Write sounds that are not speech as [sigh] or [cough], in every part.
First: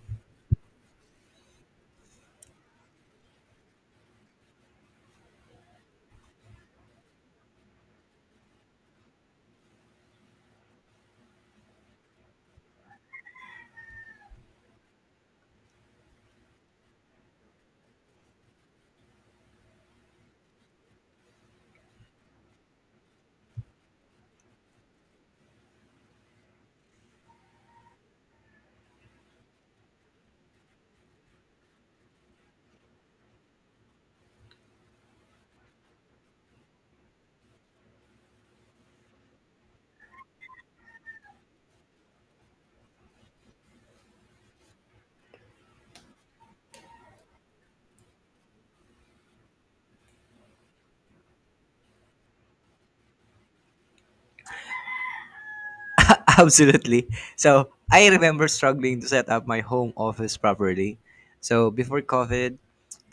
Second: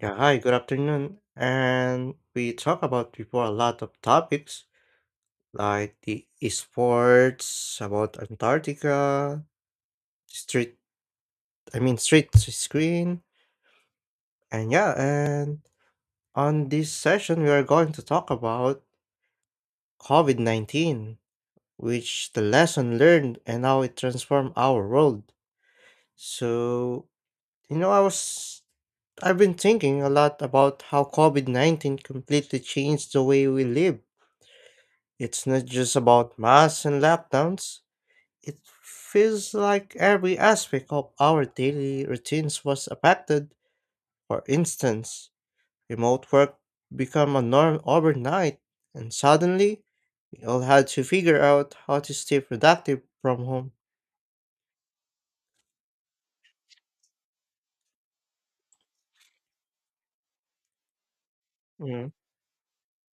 Yeah, hi, good afternoon. And we talk about before a lot of topics like the esports, about Antarctica, street, street screen. And on this session, we are going to talk about COVID-19, which the lesson learned and how it transformed our world. So, you know, I was, I've been thinking a lot about how COVID-19 completely changed the way we live. It's not just about masks and lockdowns. It feels like every aspect of our daily routines was affected. For instance, remote work became a norm overnight, and suddenly we all had to figure out how to stay productive from home. [laughs] Absolutely. So I remember struggling to set up my home office properly. So before Mm. COVID,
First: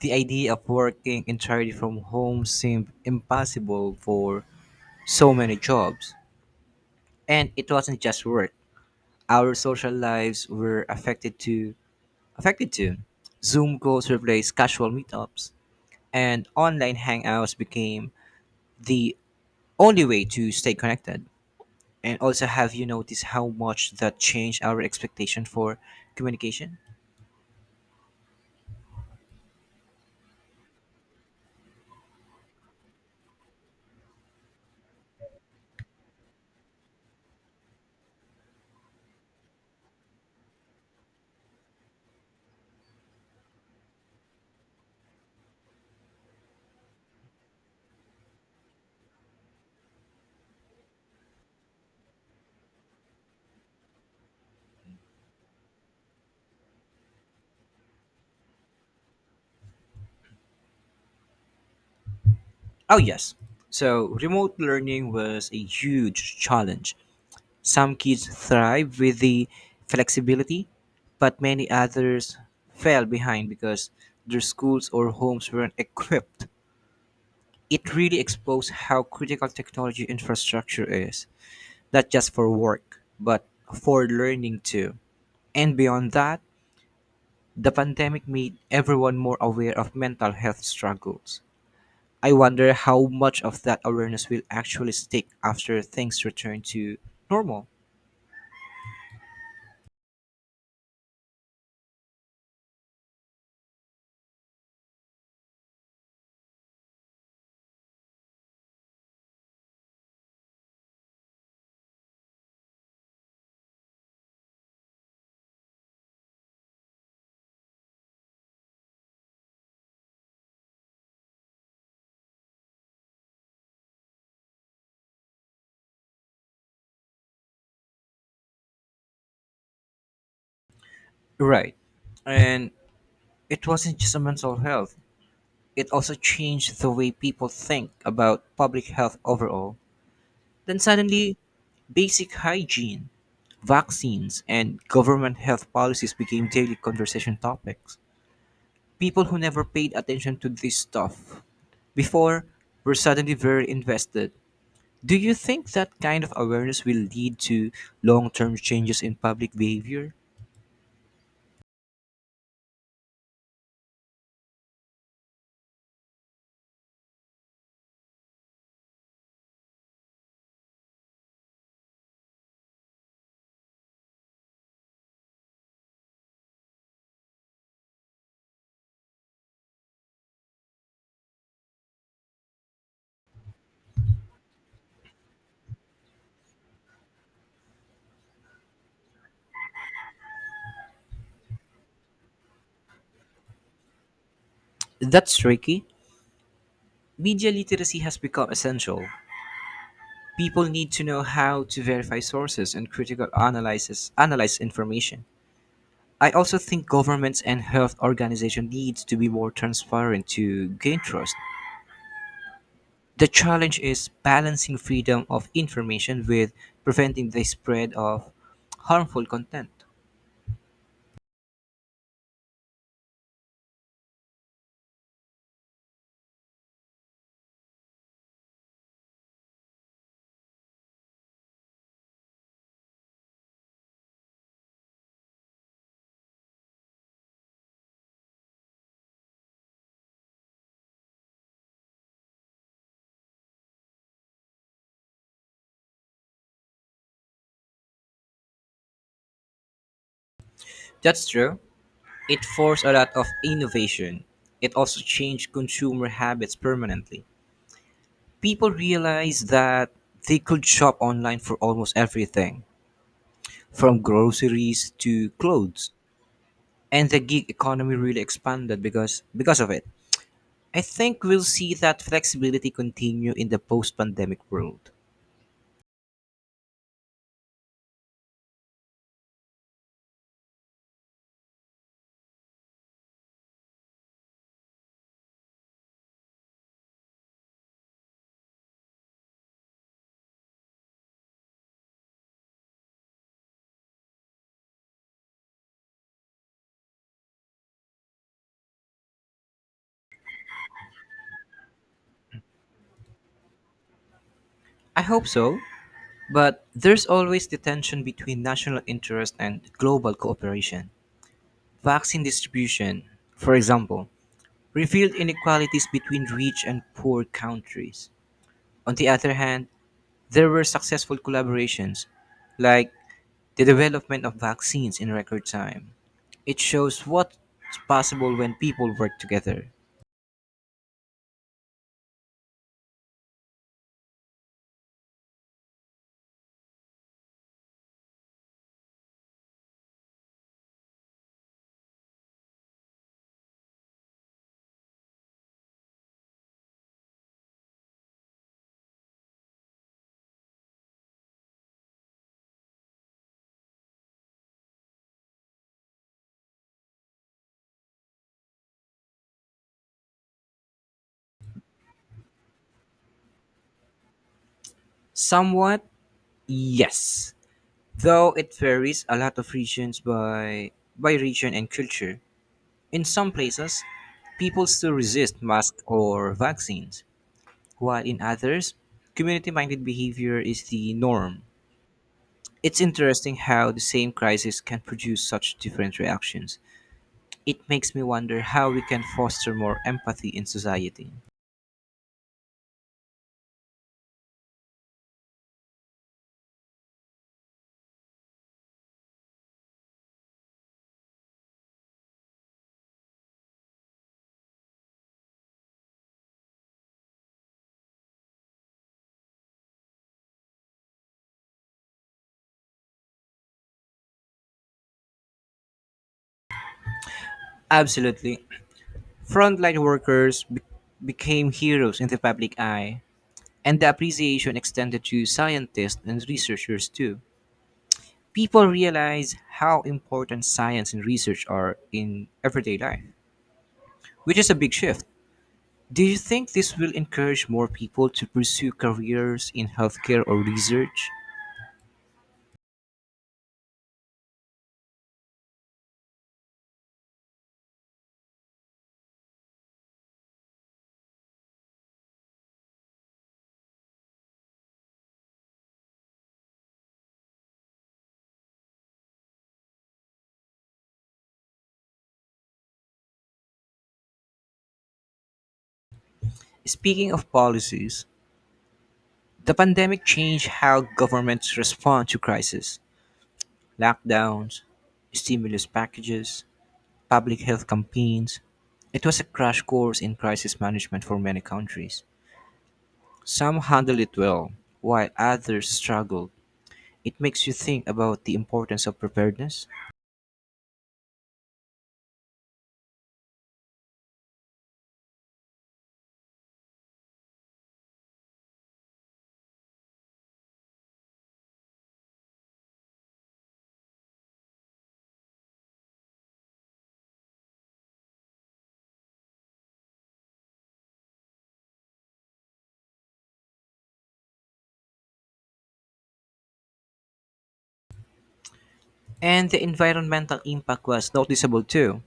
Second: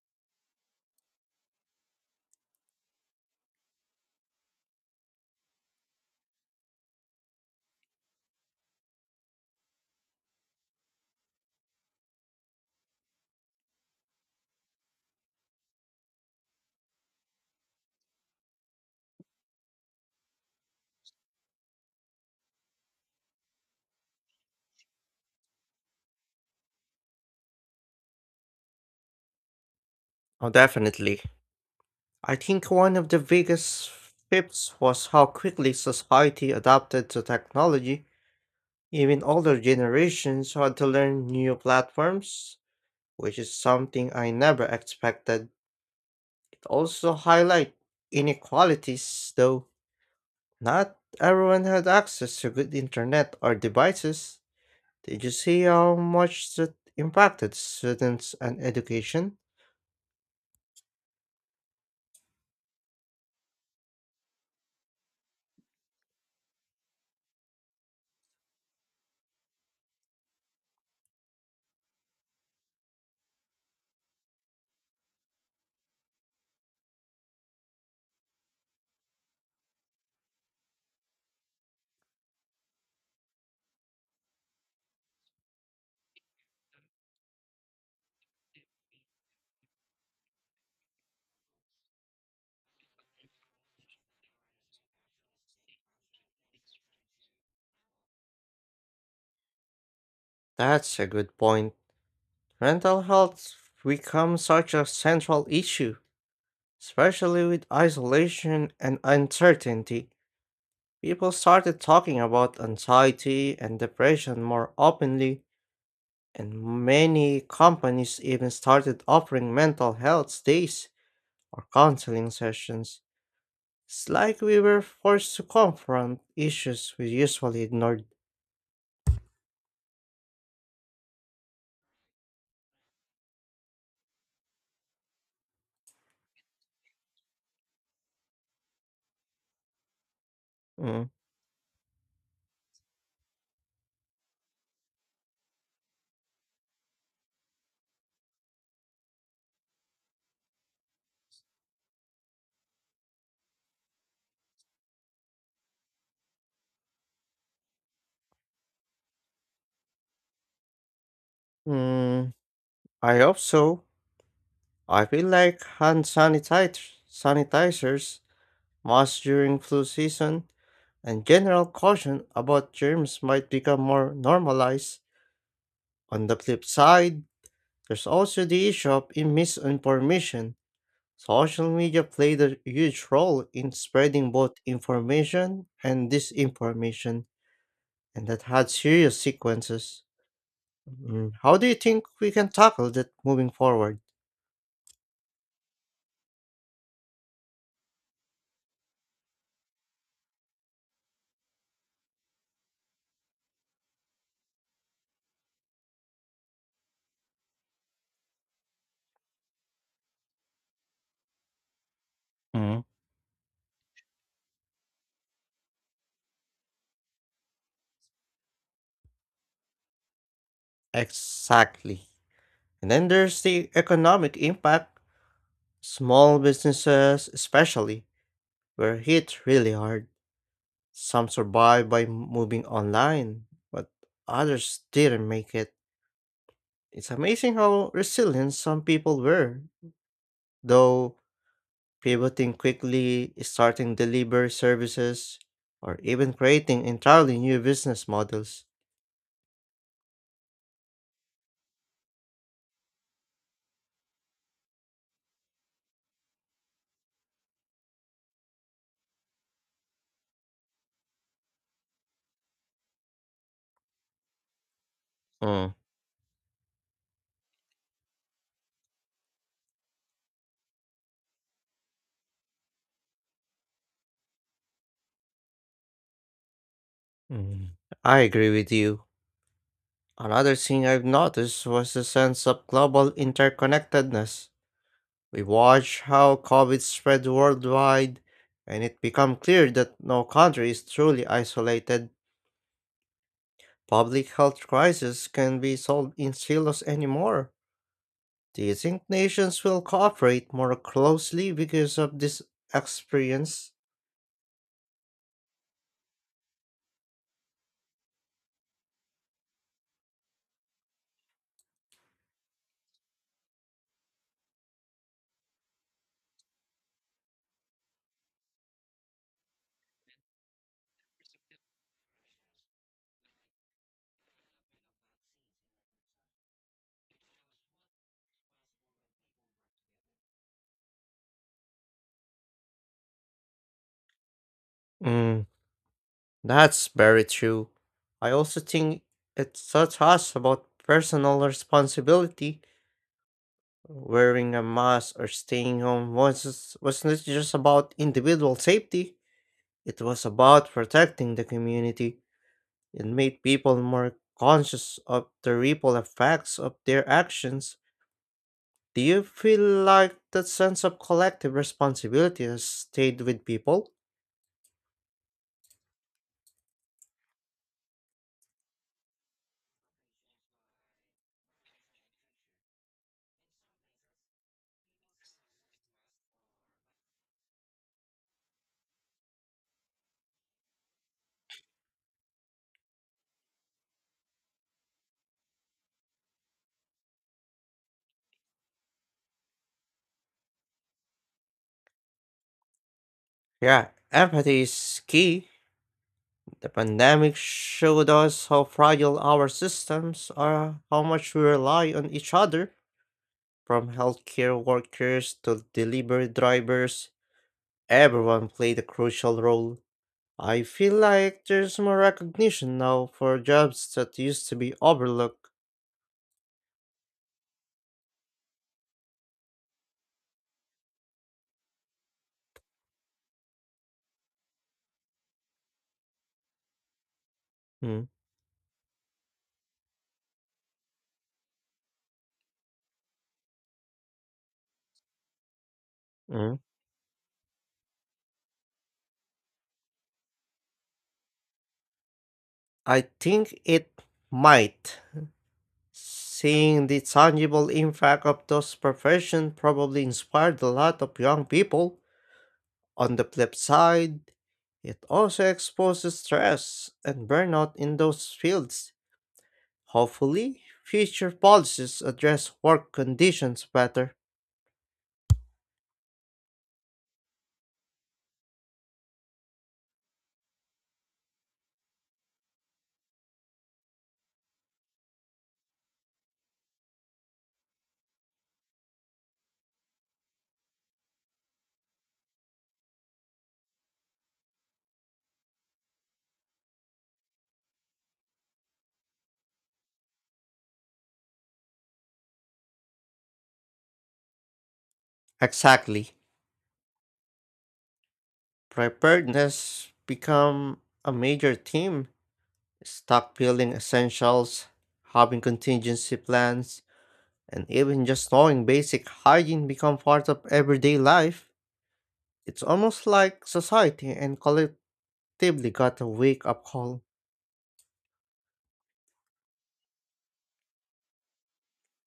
the idea of working entirely from home seemed impossible for so many jobs. And it wasn't just work. Our social lives were affected too. affected too. Zoom calls replaced casual meetups and online hangouts became the only way to stay connected. And also, have you noticed how much that changed our expectation for communication? Oh, definitely. I think one of the biggest shifts was how quickly society adapted to technology. Even older generations had to learn new platforms, which is something I never expected. It also highlight inequalities, though not everyone had access to good internet or devices. Did you see how much that impacted students and education? Oh, yes. So, remote learning was a huge challenge. Some kids thrive with the flexibility, but many others fell behind because their schools or homes weren't [laughs] equipped. It really exposed how critical technology infrastructure is, not just for work, but for learning too. And beyond that, the pandemic made everyone more aware of mental health struggles. I wonder how much of that awareness will actually stick after things return to normal. That's a good point. Mental health becomes such a central issue, especially with isolation and uncertainty. People started talking about anxiety and depression more openly. And many companies even started offering mental health days or counseling sessions. It's like we were forced to confront issues we usually ignored. Right. And it wasn't just a mental health, it also changed the way people think about public health overall. Then Mm. suddenly, basic hygiene, vaccines, and government health policies became daily conversation topics. People who never paid attention to this stuff before were suddenly very invested. Do you think that kind of awareness will lead to long term changes in public behavior? Mm, I hope so. I feel like sanitizers, masks during flu season, and general caution about germs might become more normalized. On the flip side, there's also the issue of misinformation. Social media played a huge role in spreading both information and disinformation, and that had serious sequences. How do you think we can tackle that moving forward? That's tricky. Media literacy has become essential. People need to know how to verify sources and critical analysis analyze information. I also think governments and health organizations need to be more transparent to gain trust. Mhm. The challenge is balancing freedom of information with preventing the spread of harmful content. Exactly. And then there's the economic impact. Small businesses, especially, were hit really hard. Some survived by moving online, but others didn't make it. It's amazing how resilient some people were, though pivoting quickly, starting delivery services, or even creating entirely new business models. That's true. It forced a lot of innovation. It also changed consumer habits permanently. People realized that they could shop online for almost everything, from groceries to Mm, clothes. And the gig economy really expanded because of it. I think we'll see that flexibility continue in the post-pandemic world. mm. I agree with you. Another thing I've noticed was the sense of global interconnectedness. We watched how COVID spread worldwide, and it became clear that no country is truly isolated. Public health crises can be solved in silos anymore. Do you think nations will cooperate more closely because of this experience? I hope so. But there's always the tension between national interest and global cooperation. Vaccine distribution, for example, revealed inequalities between rich and poor countries. On the other hand, there were successful collaborations, like the development of vaccines in record time. It shows what's possible when people work together. Mm, that's very true. I also think it taught us about personal responsibility. Wearing a mask or staying home was not just about individual safety. It was about protecting the community. It made people more conscious of the ripple effects of their actions. Do you feel like that sense of collective responsibility has stayed with people? Somewhat, yes. Though it varies a lot of regions by region and culture. In some places, people still resist masks or vaccines, while in others, community minded behavior is the norm. It's interesting how the same crisis can produce such different reactions. It makes me wonder how we can foster more empathy in society. Yeah, empathy is key. The pandemic showed us how fragile our systems are, how much we rely on each other. From healthcare workers to delivery drivers, everyone played a crucial role. I feel like there's more recognition now for jobs that used to be overlooked. Absolutely. Frontline workers be- became heroes in the public eye, and the appreciation extended to scientists and researchers too. Mm, People realize how important science and research are in everyday life, which is a big shift. Do you think mm. this will encourage more people to pursue careers in healthcare or research? I think it might. Seeing the tangible impact of those professions probably inspired a lot of young people. On the flip side, it also exposes stress and burnout in those fields. Hopefully, future policies address work conditions better. Speaking of policies, the pandemic changed how governments respond to crises. Lockdowns, stimulus packages, public health campaigns. It was a crash course in crisis management for many countries. Some handled it well, while others struggled. It makes you think about the importance of preparedness. Exactly. Preparedness become a major theme. Stockpiling essentials, having contingency plans, and even just knowing basic hygiene become part of everyday life, it's almost like society and collectively got a wake up call. And the environmental impact was noticeable too.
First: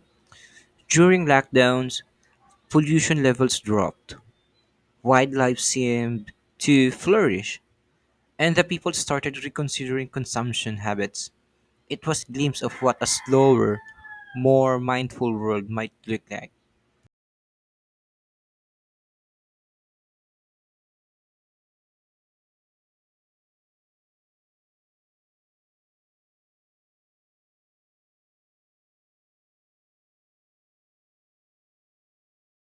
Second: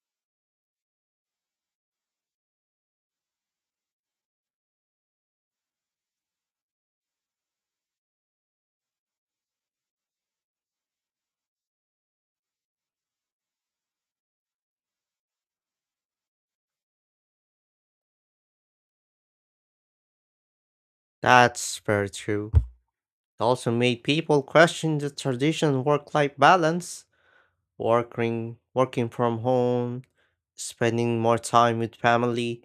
During lockdowns, pollution levels dropped, wildlife seemed to flourish, and the people started reconsidering consumption habits. It was a glimpse of what a slower, more mindful world might look like. That's very true. It also made people question the traditional work life balance, working from home, spending more time with family,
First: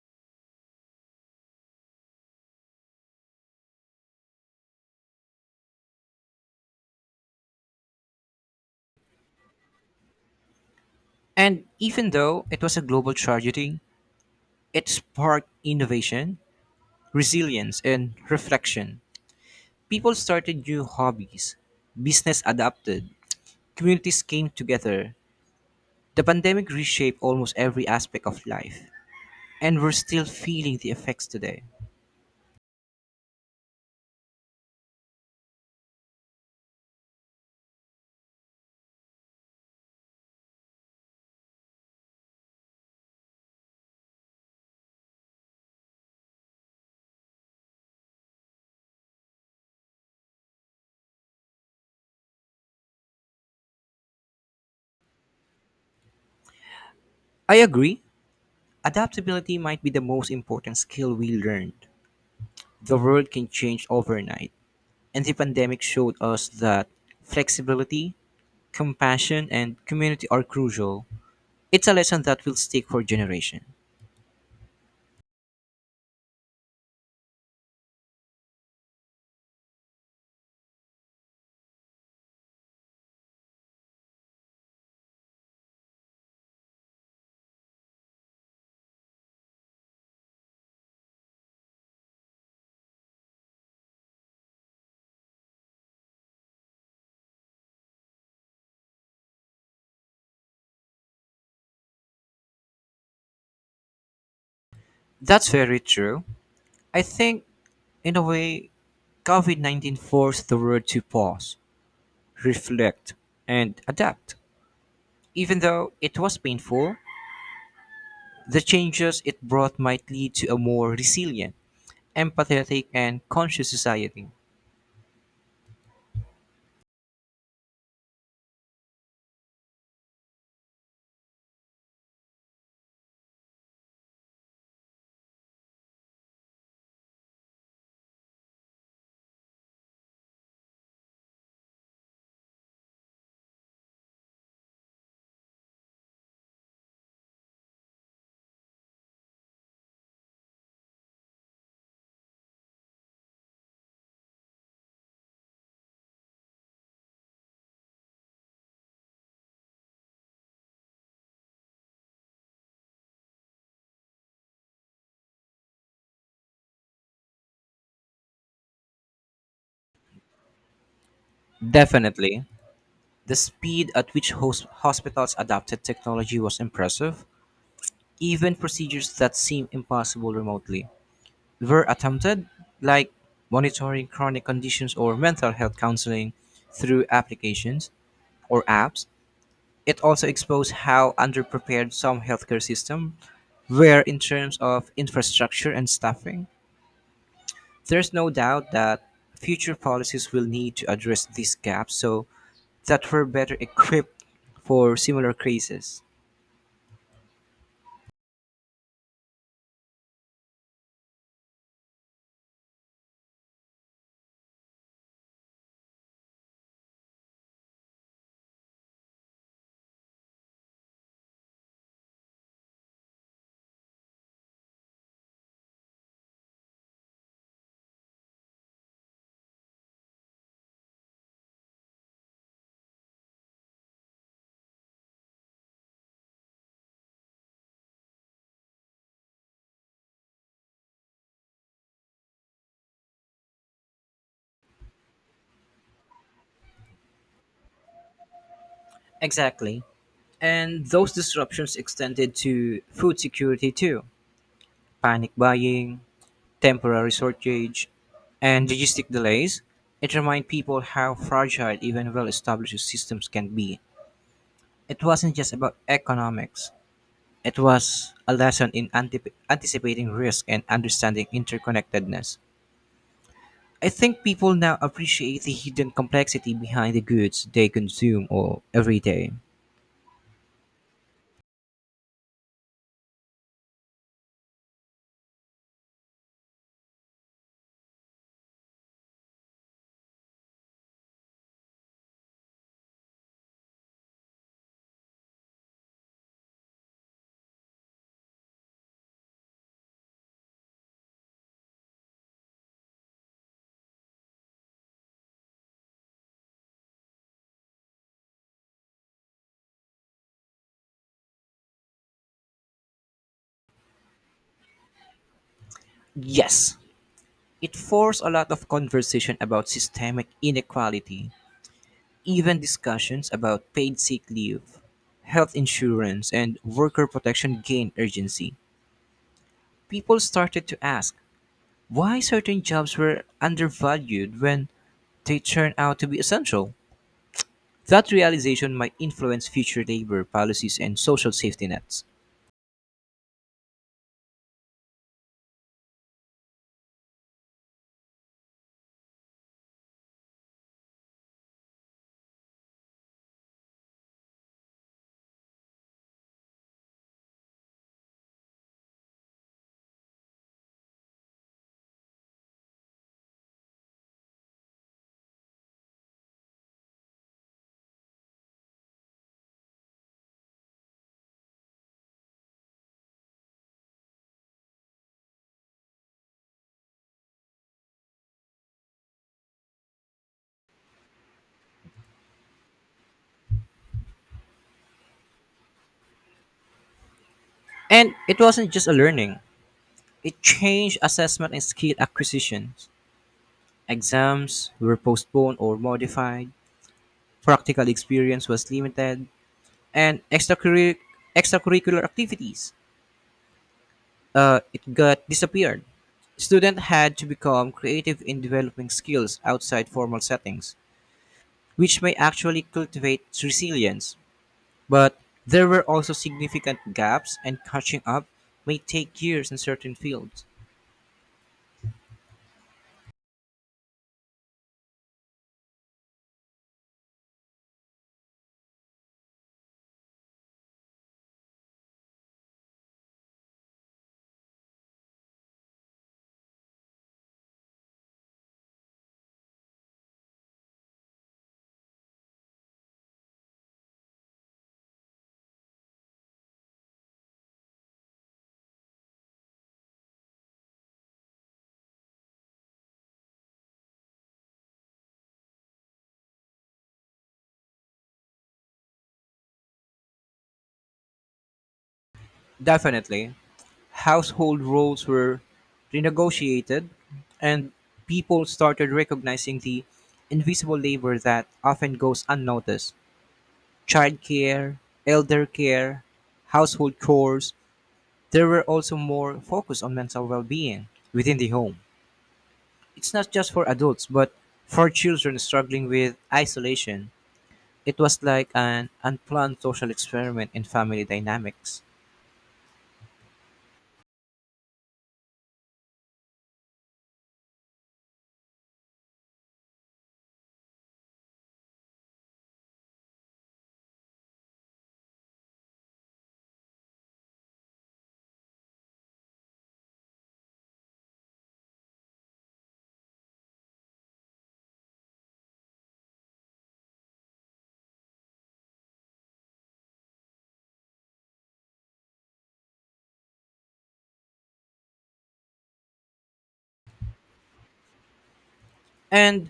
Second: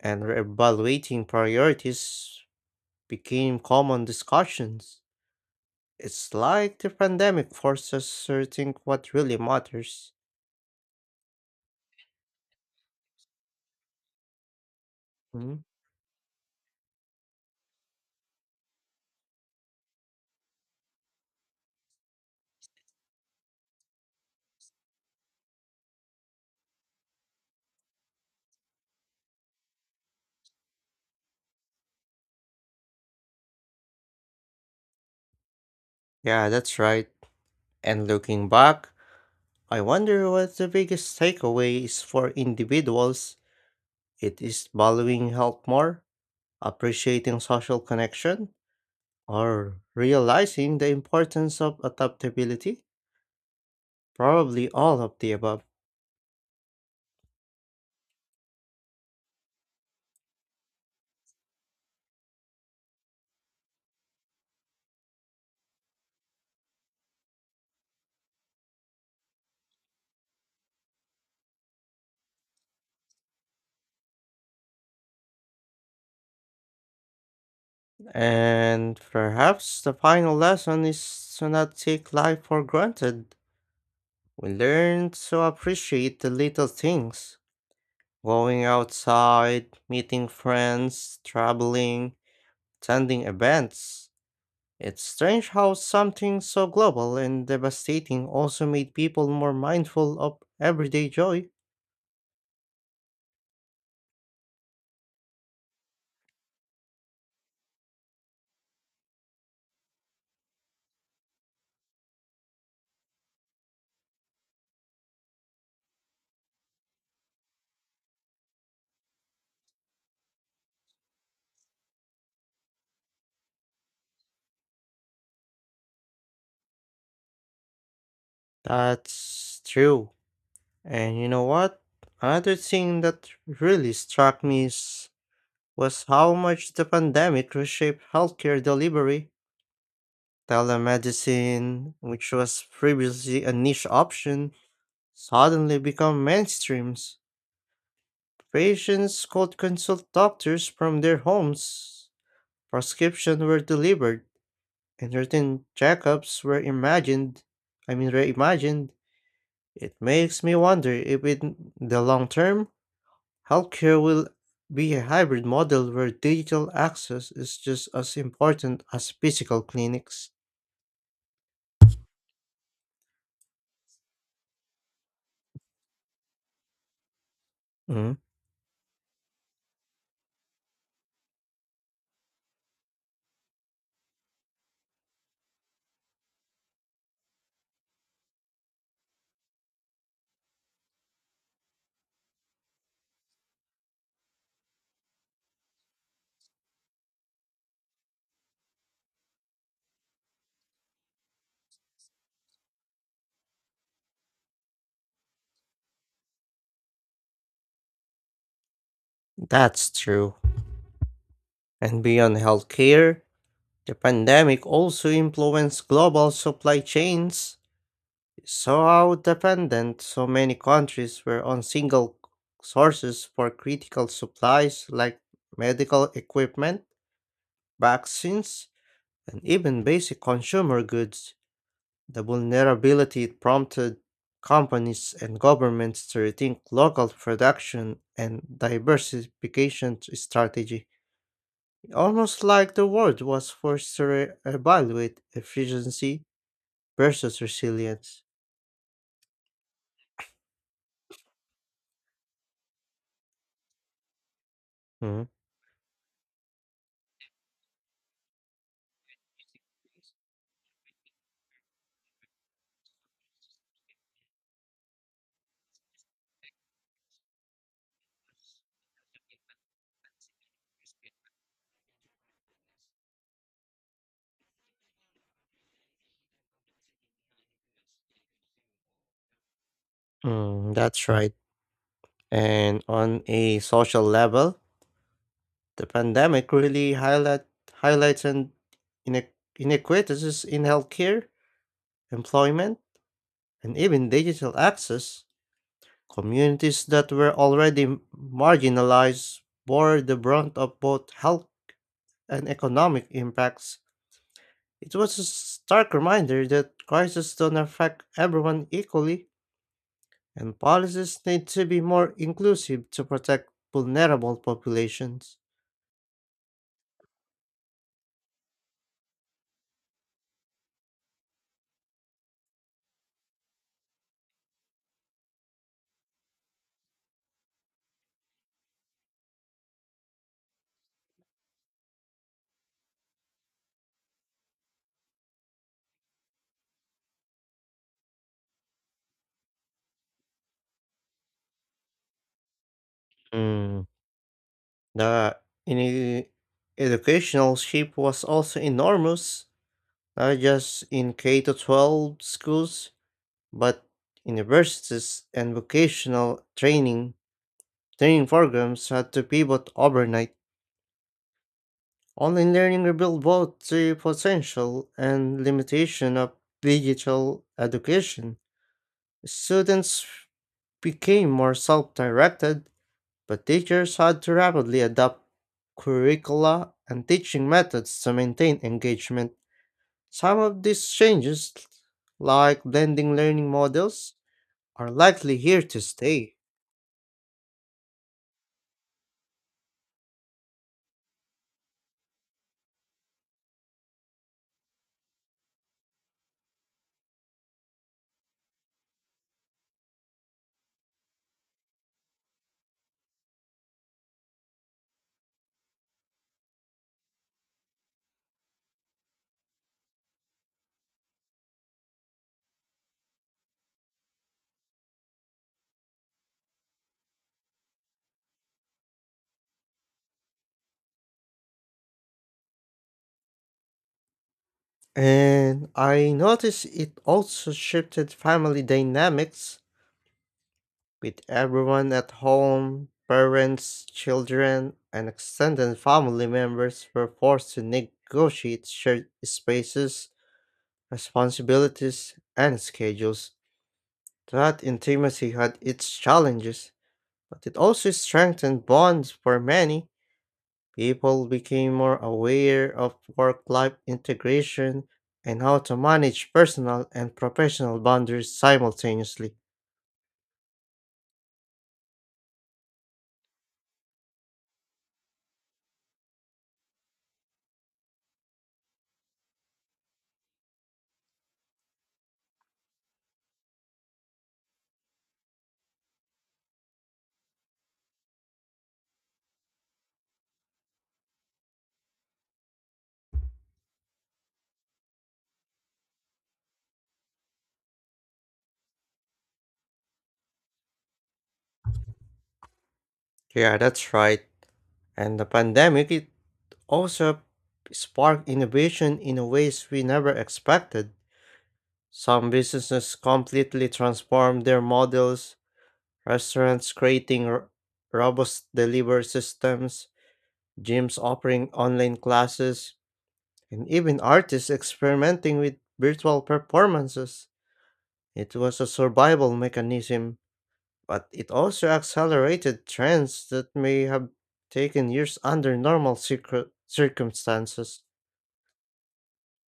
and reevaluating priorities became common discussions. It's like the pandemic forces us to think what really matters. And even though it was a global tragedy, it sparked Hmm? innovation, resilience, and reflection. People started new hobbies, business adapted, communities came together. The pandemic reshaped almost every aspect of life, and we're still feeling the effects today. Yeah, that's right. And looking back, I wonder what the biggest takeaway is for individuals. It is valuing health more, appreciating social connection, or realizing the importance of adaptability. Probably all of the above. I agree, adaptability might be the most important skill we learned. The world can change overnight, and the pandemic showed us that flexibility, compassion, and community are crucial. It's a lesson that will stick for generations. And perhaps the final lesson is to not take life for granted. We learn to appreciate the little things going outside, meeting friends, traveling attending events, it's strange how something so global and devastating also made people more mindful of everyday joy. That's very true. I think, in a way, COVID 19 forced the world to pause, reflect, and adapt. Even though it was painful, the changes it brought might lead to a more resilient, empathetic, and conscious society. That's true. And you know what? Another thing that really struck me was how much the pandemic reshaped healthcare delivery. Telemedicine, which was previously a niche option, suddenly became mainstreams. Patients could consult doctors from their homes, prescriptions were delivered, and routine checkups were reimagined. It makes me wonder if, in the long term, healthcare will be a hybrid model where digital access is just as important as physical clinics. Definitely, the speed at which hospitals adopted technology was impressive, Mm, even procedures that seem impossible remotely. Were attempted, like monitoring chronic conditions or mental health counseling through applications or apps. It also exposed how underprepared some healthcare systems were in terms of infrastructure and staffing. There's no doubt that future policies will need to address these gaps so that we're better equipped for similar crises. that's true. And beyond healthcare, the pandemic also influenced global supply chains. So how dependent so many countries were on single sources for critical supplies like medical equipment, vaccines, and even basic consumer goods. The vulnerability prompted companies and governments to rethink local production and diversification strategy. Almost like the world was forced to re- evaluate efficiency versus resilience. Exactly. And those disruptions extended to food security too. Mm, Panic buying, temporary shortage, and logistic delays, it reminded people how fragile even well established systems can be. It wasn't just about economics, it was a lesson in antip anticipating risk and understanding interconnectedness. I think people now appreciate the hidden complexity behind the goods they consume or every day. That's right. And on a social level, the pandemic really highlights and ine- inequities in healthcare, employment, and even digital access. Communities that were already marginalized bore the brunt of both health and economic impacts. It was a stark reminder that crises don't affect everyone equally, and policies need to be more inclusive to protect vulnerable populations. Yes, it forced a lot of conversation about systemic inequality. Even discussions about paid sick leave, health insurance, and worker protection gained urgency. People started to ask why certain jobs were undervalued when they turn out to be essential. That realization might influence future labor policies and social safety nets. Mm, the in educational shift was also enormous, not just in K to 12 schools, but universities and vocational training programs had to pivot overnight. Online learning revealed both the potential and limitation of digital education. Students became more self-directed, but teachers had to rapidly adapt curricula and teaching methods to maintain engagement. Some of these changes, like blending learning models, are likely here to stay. And it wasn't just a learning, it changed assessment and skill acquisitions. Exams were postponed or modified, practical experience was limited, and extracurricular activities. It got disappeared. Students had to become creative in developing skills outside formal settings, which may actually cultivate resilience. But there were also significant gaps, and catching up may take years in certain fields. And I noticed it also shifted family dynamics with everyone at home, parents, children, and extended family members were forced to negotiate shared spaces responsibilities, and schedules. That intimacy had its challenges, but it also strengthened bonds for many. People became more aware of work life integration and how to manage personal and professional boundaries simultaneously. Definitely, household roles were renegotiated, and people started recognizing the invisible labor that often goes unnoticed. Childcare, elder care, household chores. There were also more focus on mental well being within the home. It's not just for adults, but for children struggling with isolation. It was like an unplanned social experiment in family dynamics. Yeah, that's right. And the pandemic it also sparked innovation in ways we never expected. Some businesses completely transformed their models restaurants creating robust delivery systems, gyms offering online classes, and even artists experimenting with virtual performances. It was a survival mechanism, but it also accelerated trends that may have taken years under normal circumstances. And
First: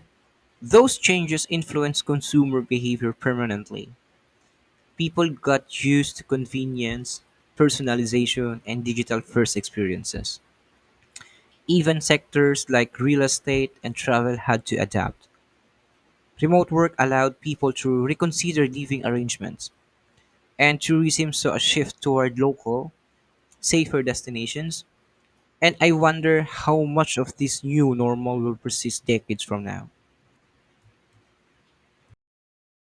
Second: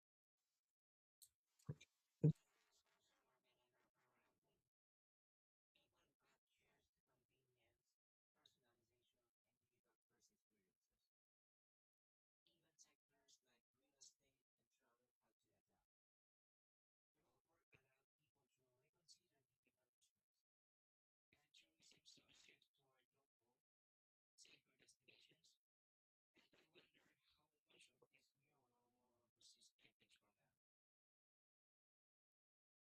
those changes influenced consumer behavior permanently. People got used to convenience, personalization, and digital first experiences. Even sectors like real estate and travel had to adapt. Remote work allowed people to reconsider living arrangements, and tourism saw a shift toward local, safer destinations. And I wonder how much of this new normal will persist decades from now.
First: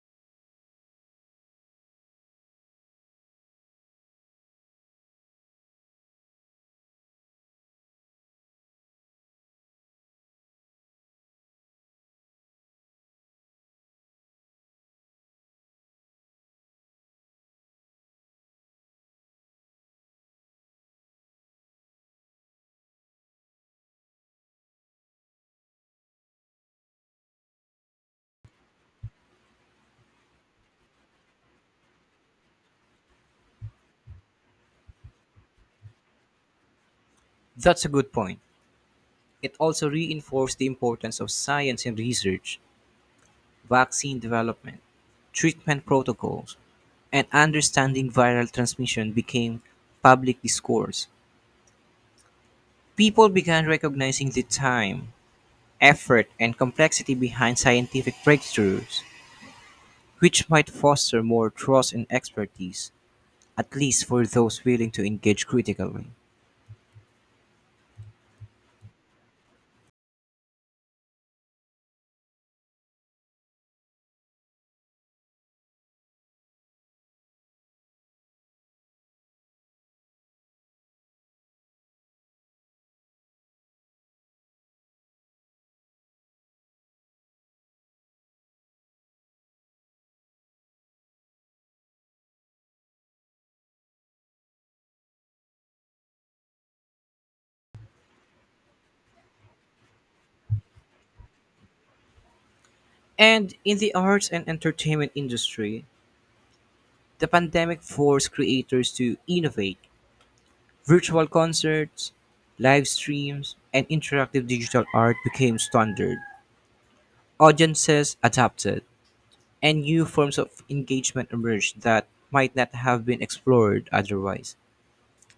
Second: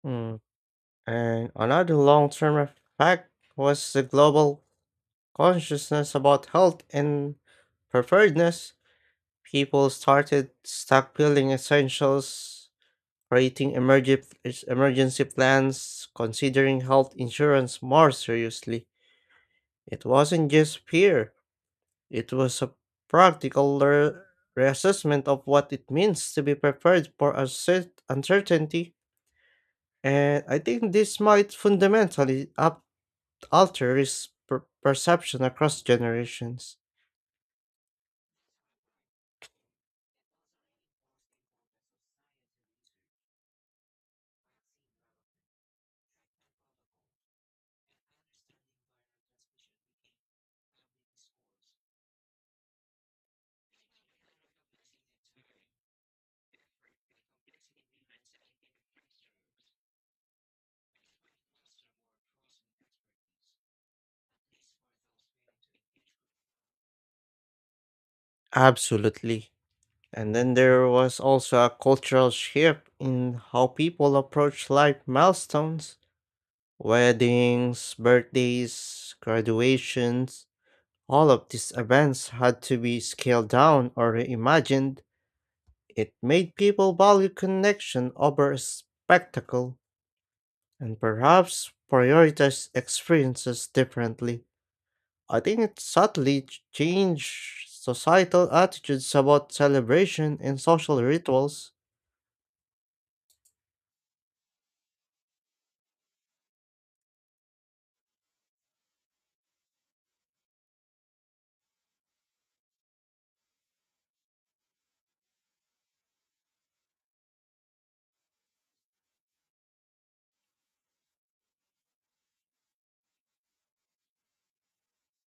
Mm. And another long term effect was the global consciousness about health and preparedness. People started stockpiling essentials, creating emergency plans, considering health insurance more seriously. It wasn't just fear, it was a practical reassessment of what it means to be prepared for uncertainty. And I think this might fundamentally alter risk perception across generations. That's a good point. It also reinforced the importance of science and research, vaccine development, treatment protocols, and understanding viral transmission became public discourse. People began recognizing the time, effort, and complexity behind scientific breakthroughs, which might foster more trust and expertise, at least for those willing to engage critically. Absolutely. And then there was also a cultural shift in how people approach life milestones, weddings, birthdays, graduations. All of these events had to be scaled down or reimagined. It made people value connection over spectacle and perhaps prioritize experiences differently. I think it subtly changed societal attitudes about celebration and social rituals. And in the arts and entertainment industry, the pandemic forced creators to innovate. Virtual concerts, live streams, and interactive digital art became standard. Audiences adapted, and new forms of engagement emerged that might not have been explored otherwise.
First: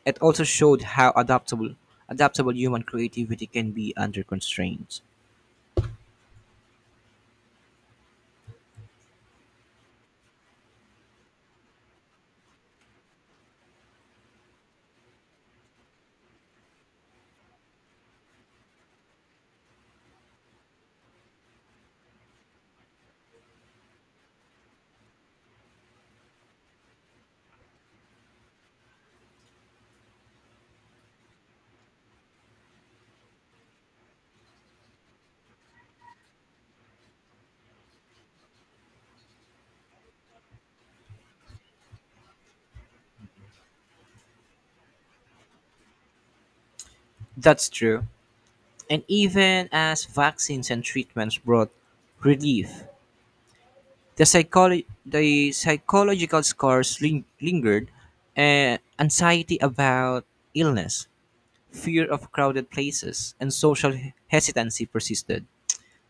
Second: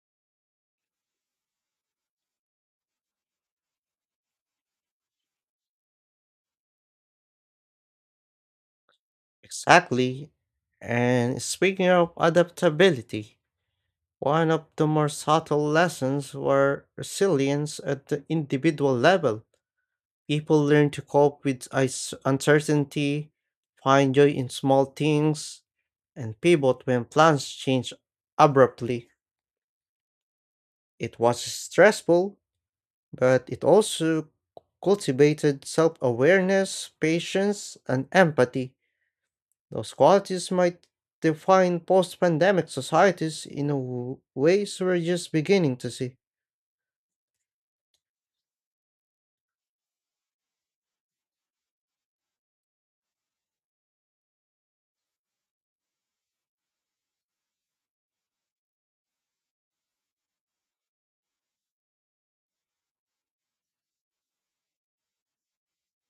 It also showed how adaptable human creativity can be under constraints. Exactly. And speaking of adaptability, one of the more subtle lessons were resilience at the individual level. People learn to cope with uncertainty, find joy in small things, and pivot when plans change abruptly. It was stressful, but it also cultivated self awareness, patience, and empathy. Those qualities might define post pandemic societies in a ways we're just beginning to see. That's true. And even as vaccines and treatments brought relief, the psychological scars lingered and anxiety about illness, fear of crowded places, and social hesitancy persisted.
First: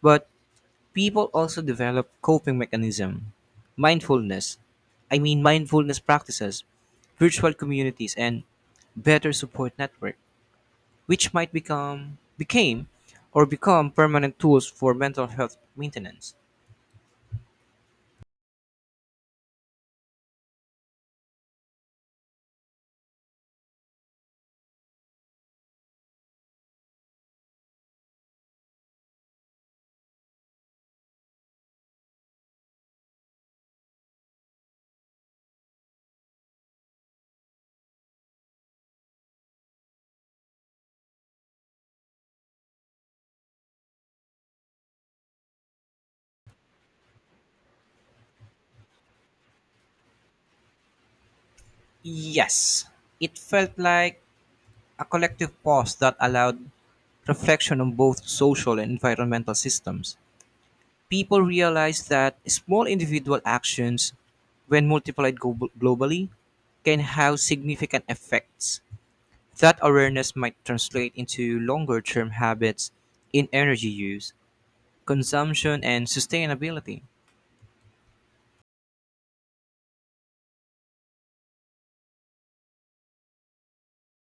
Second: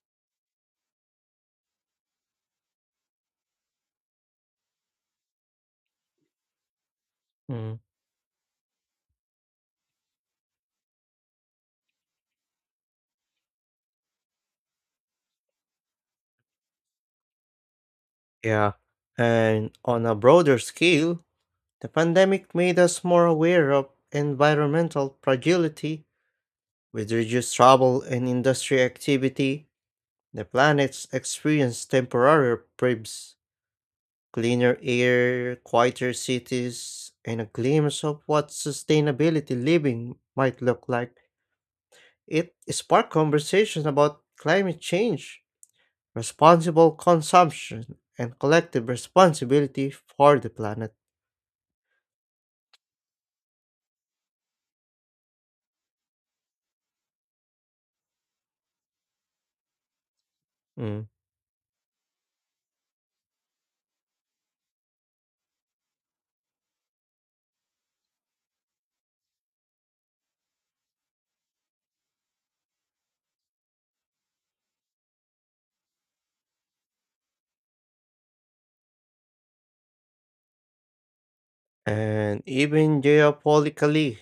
But people also develop coping mechanism mindfulness mindfulness practices, virtual Mm. communities, and better support network, which might become became or become permanent tools for mental health maintenance. Yeah. And on a broader scale, the pandemic made us more aware of environmental fragility with reduced travel and industry activity. The planet's experienced temporary breaks, cleaner air, quieter cities, and a glimpse of what sustainability living might look like. It sparked conversations about climate change, responsible consumption, and collective responsibility for the planet. Yes, it felt like a collective pause that allowed reflection on both social and environmental systems. Mm. People realize that small individual actions, when multiplied globally can have significant effects. That awareness might translate into longer term habits in energy use, consumption, and sustainability. And even geopolitically,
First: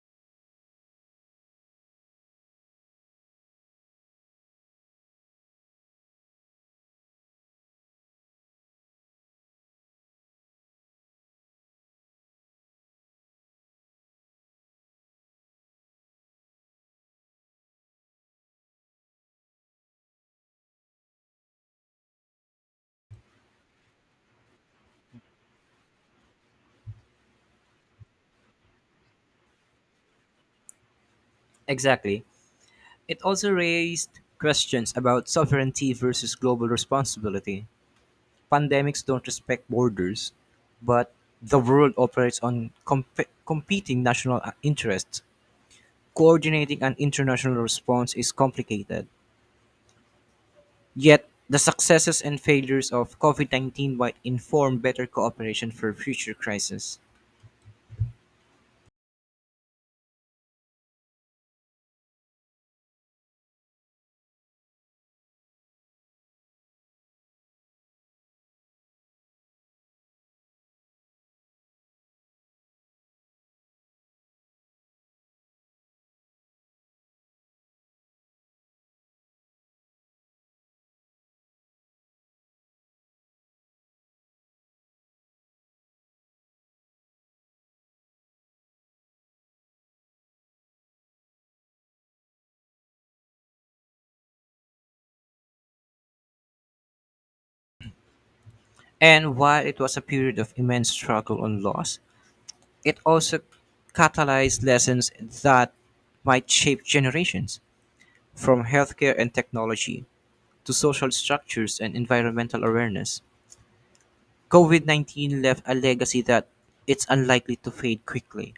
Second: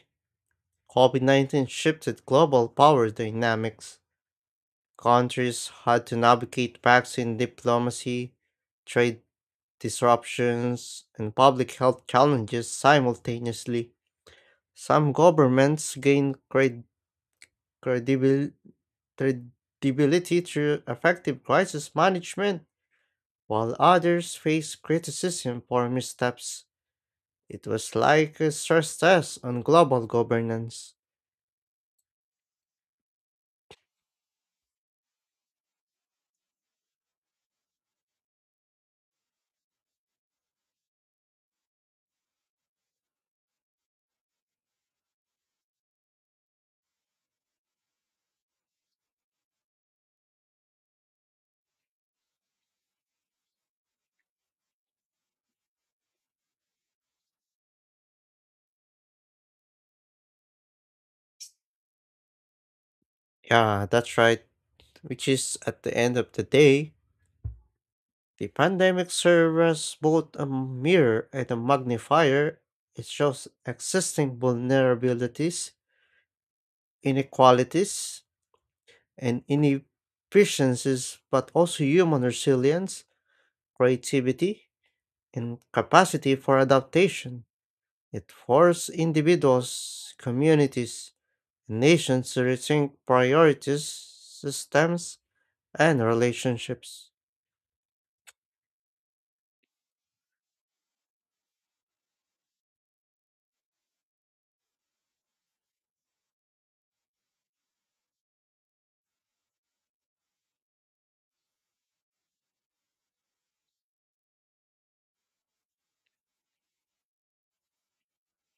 COVID 19 shifted global power dynamics. Countries had to navigate vaccine diplomacy, trade disruptions, and public health challenges simultaneously. Some governments gained credibility credibility through effective crisis management, while others face criticism for missteps. It was like a stress test on global governance. Exactly. It also raised questions about sovereignty versus global responsibility. Pandemics don't respect borders, but the world operates on competing national interests. Coordinating an international response is complicated, yet the successes and failures of COVID-19 might inform better cooperation for future crises. Yeah, that's right. Which is, at the end of the day, the pandemic serves as both a mirror and a magnifier. It shows existing vulnerabilities, inequalities, and inefficiencies, but also human resilience, creativity, and capacity for adaptation. It forces individuals, communities, and nations to rethink priorities, systems, and relationships. And while it was a period of immense struggle and loss, it also catalyzed lessons that might shape generations, from healthcare and technology to social structures and environmental awareness. COVID 19 left a legacy that it's unlikely to fade quickly.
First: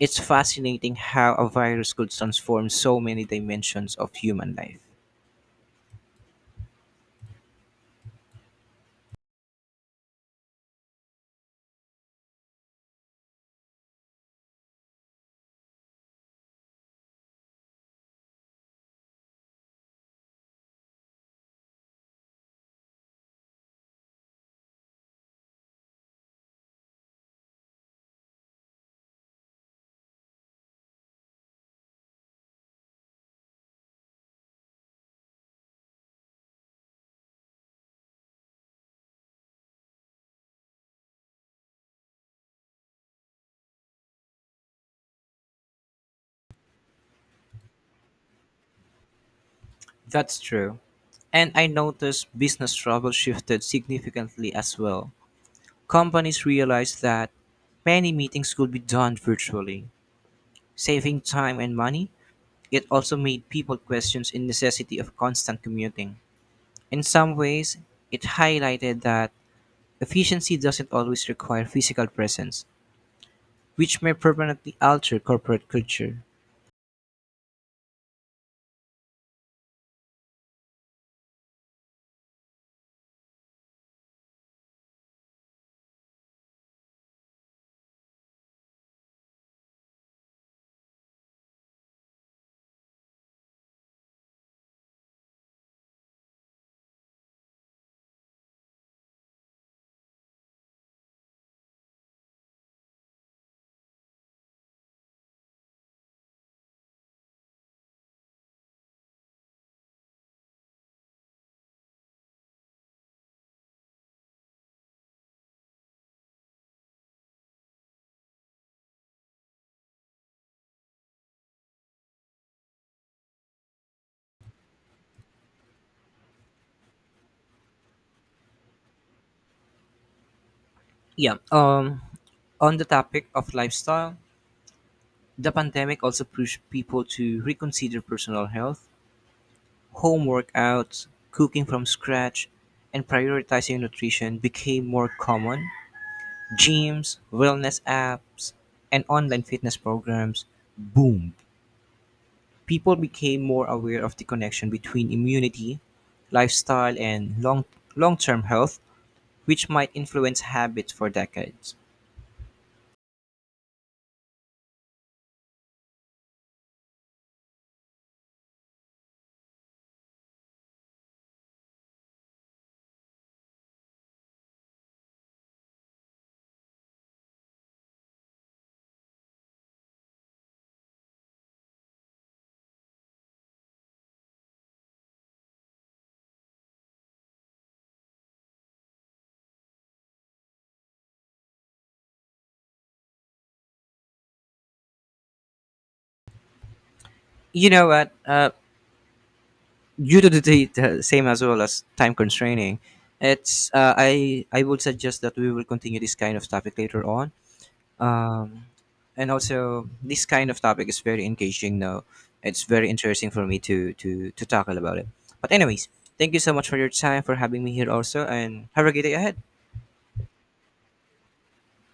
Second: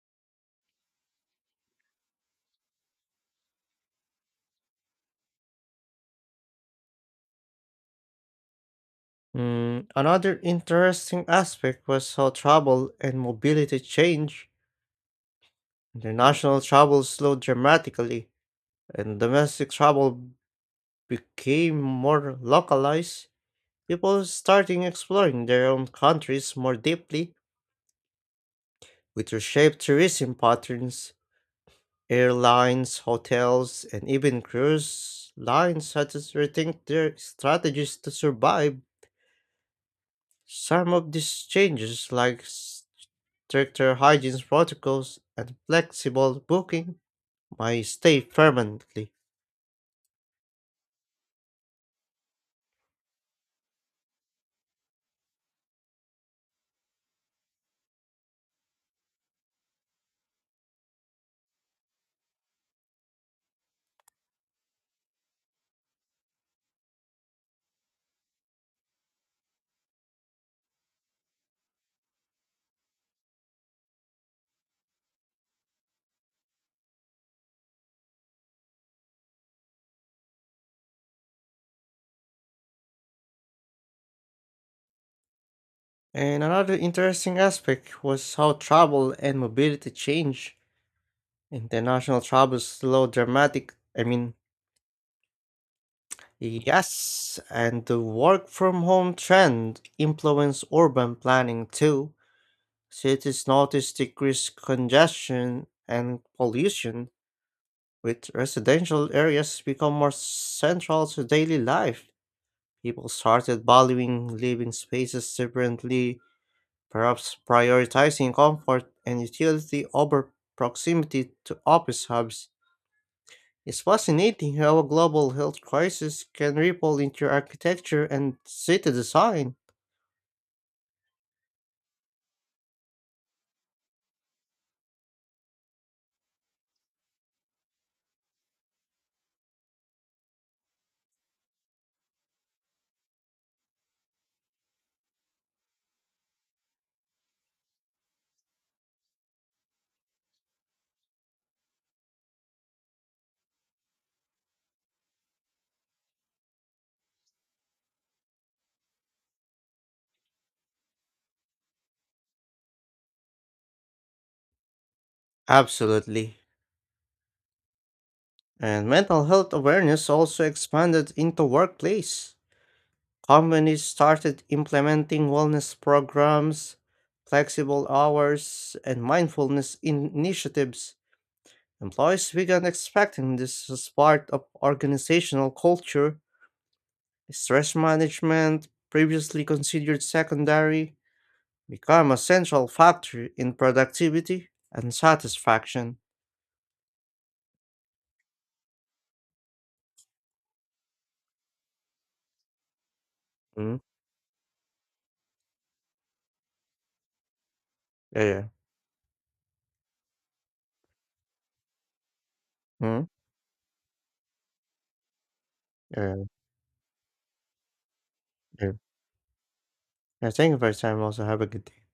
It's fascinating how a virus could transform so many dimensions of human life. Mm, another interesting aspect was how travel and mobility change. International travel slowed dramatically, and domestic travel became more localized. People starting exploring their own countries more deeply, which reshaped tourism patterns airlines, hotels, and even cruise lines had to rethink their strategies to survive. Some of these changes, like stricter hygiene protocols and flexible booking, might stay permanently. That's true. And I noticed business travel shifted significantly as well. Companies realized that many meetings could be done virtually, saving time and money. It also made people question the necessity of constant commuting. In some ways, it highlighted that efficiency doesn't always require physical presence, which may permanently alter corporate culture. And another interesting aspect was how travel and mobility change. International travel slowed dramatic. I mean, yes, and the work from home trend influenced urban planning too. Cities notice decreased congestion and pollution, with residential areas become more central to daily life. People started valuing living spaces differently, perhaps prioritizing comfort and utility over proximity to office hubs. It's fascinating how a global health crisis can ripple into architecture and city design. Yeah. On the topic of lifestyle, the pandemic also pushed people to reconsider personal health. Home workouts, cooking from scratch, and prioritizing nutrition became more common. Gyms, wellness apps, and online fitness programs boomed. People became more aware of the connection between immunity, lifestyle, and long term health, which might influence habits for decades. Absolutely. And mental health awareness also expanded into workplace. Companies started implementing wellness programs, flexible hours, and mindfulness initiatives. Employees began expecting this as part of organizational culture. Stress management, previously considered secondary, became a central factor in productivity and satisfaction. You know what? Due to the same as well as time constraining, it's Mm, I would suggest that we will continue this kind of topic later on, yeah, yeah. um and also this kind of topic is very engaging now. It's very Mm, interesting for me to tackle about it, but anyways, yeah, yeah. thank you so much for your time for having me here also, and Yeah. have a great day ahead. Yeah, thank you for your time. Also, have a good day.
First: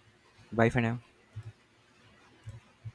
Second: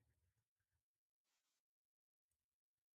Bye for now.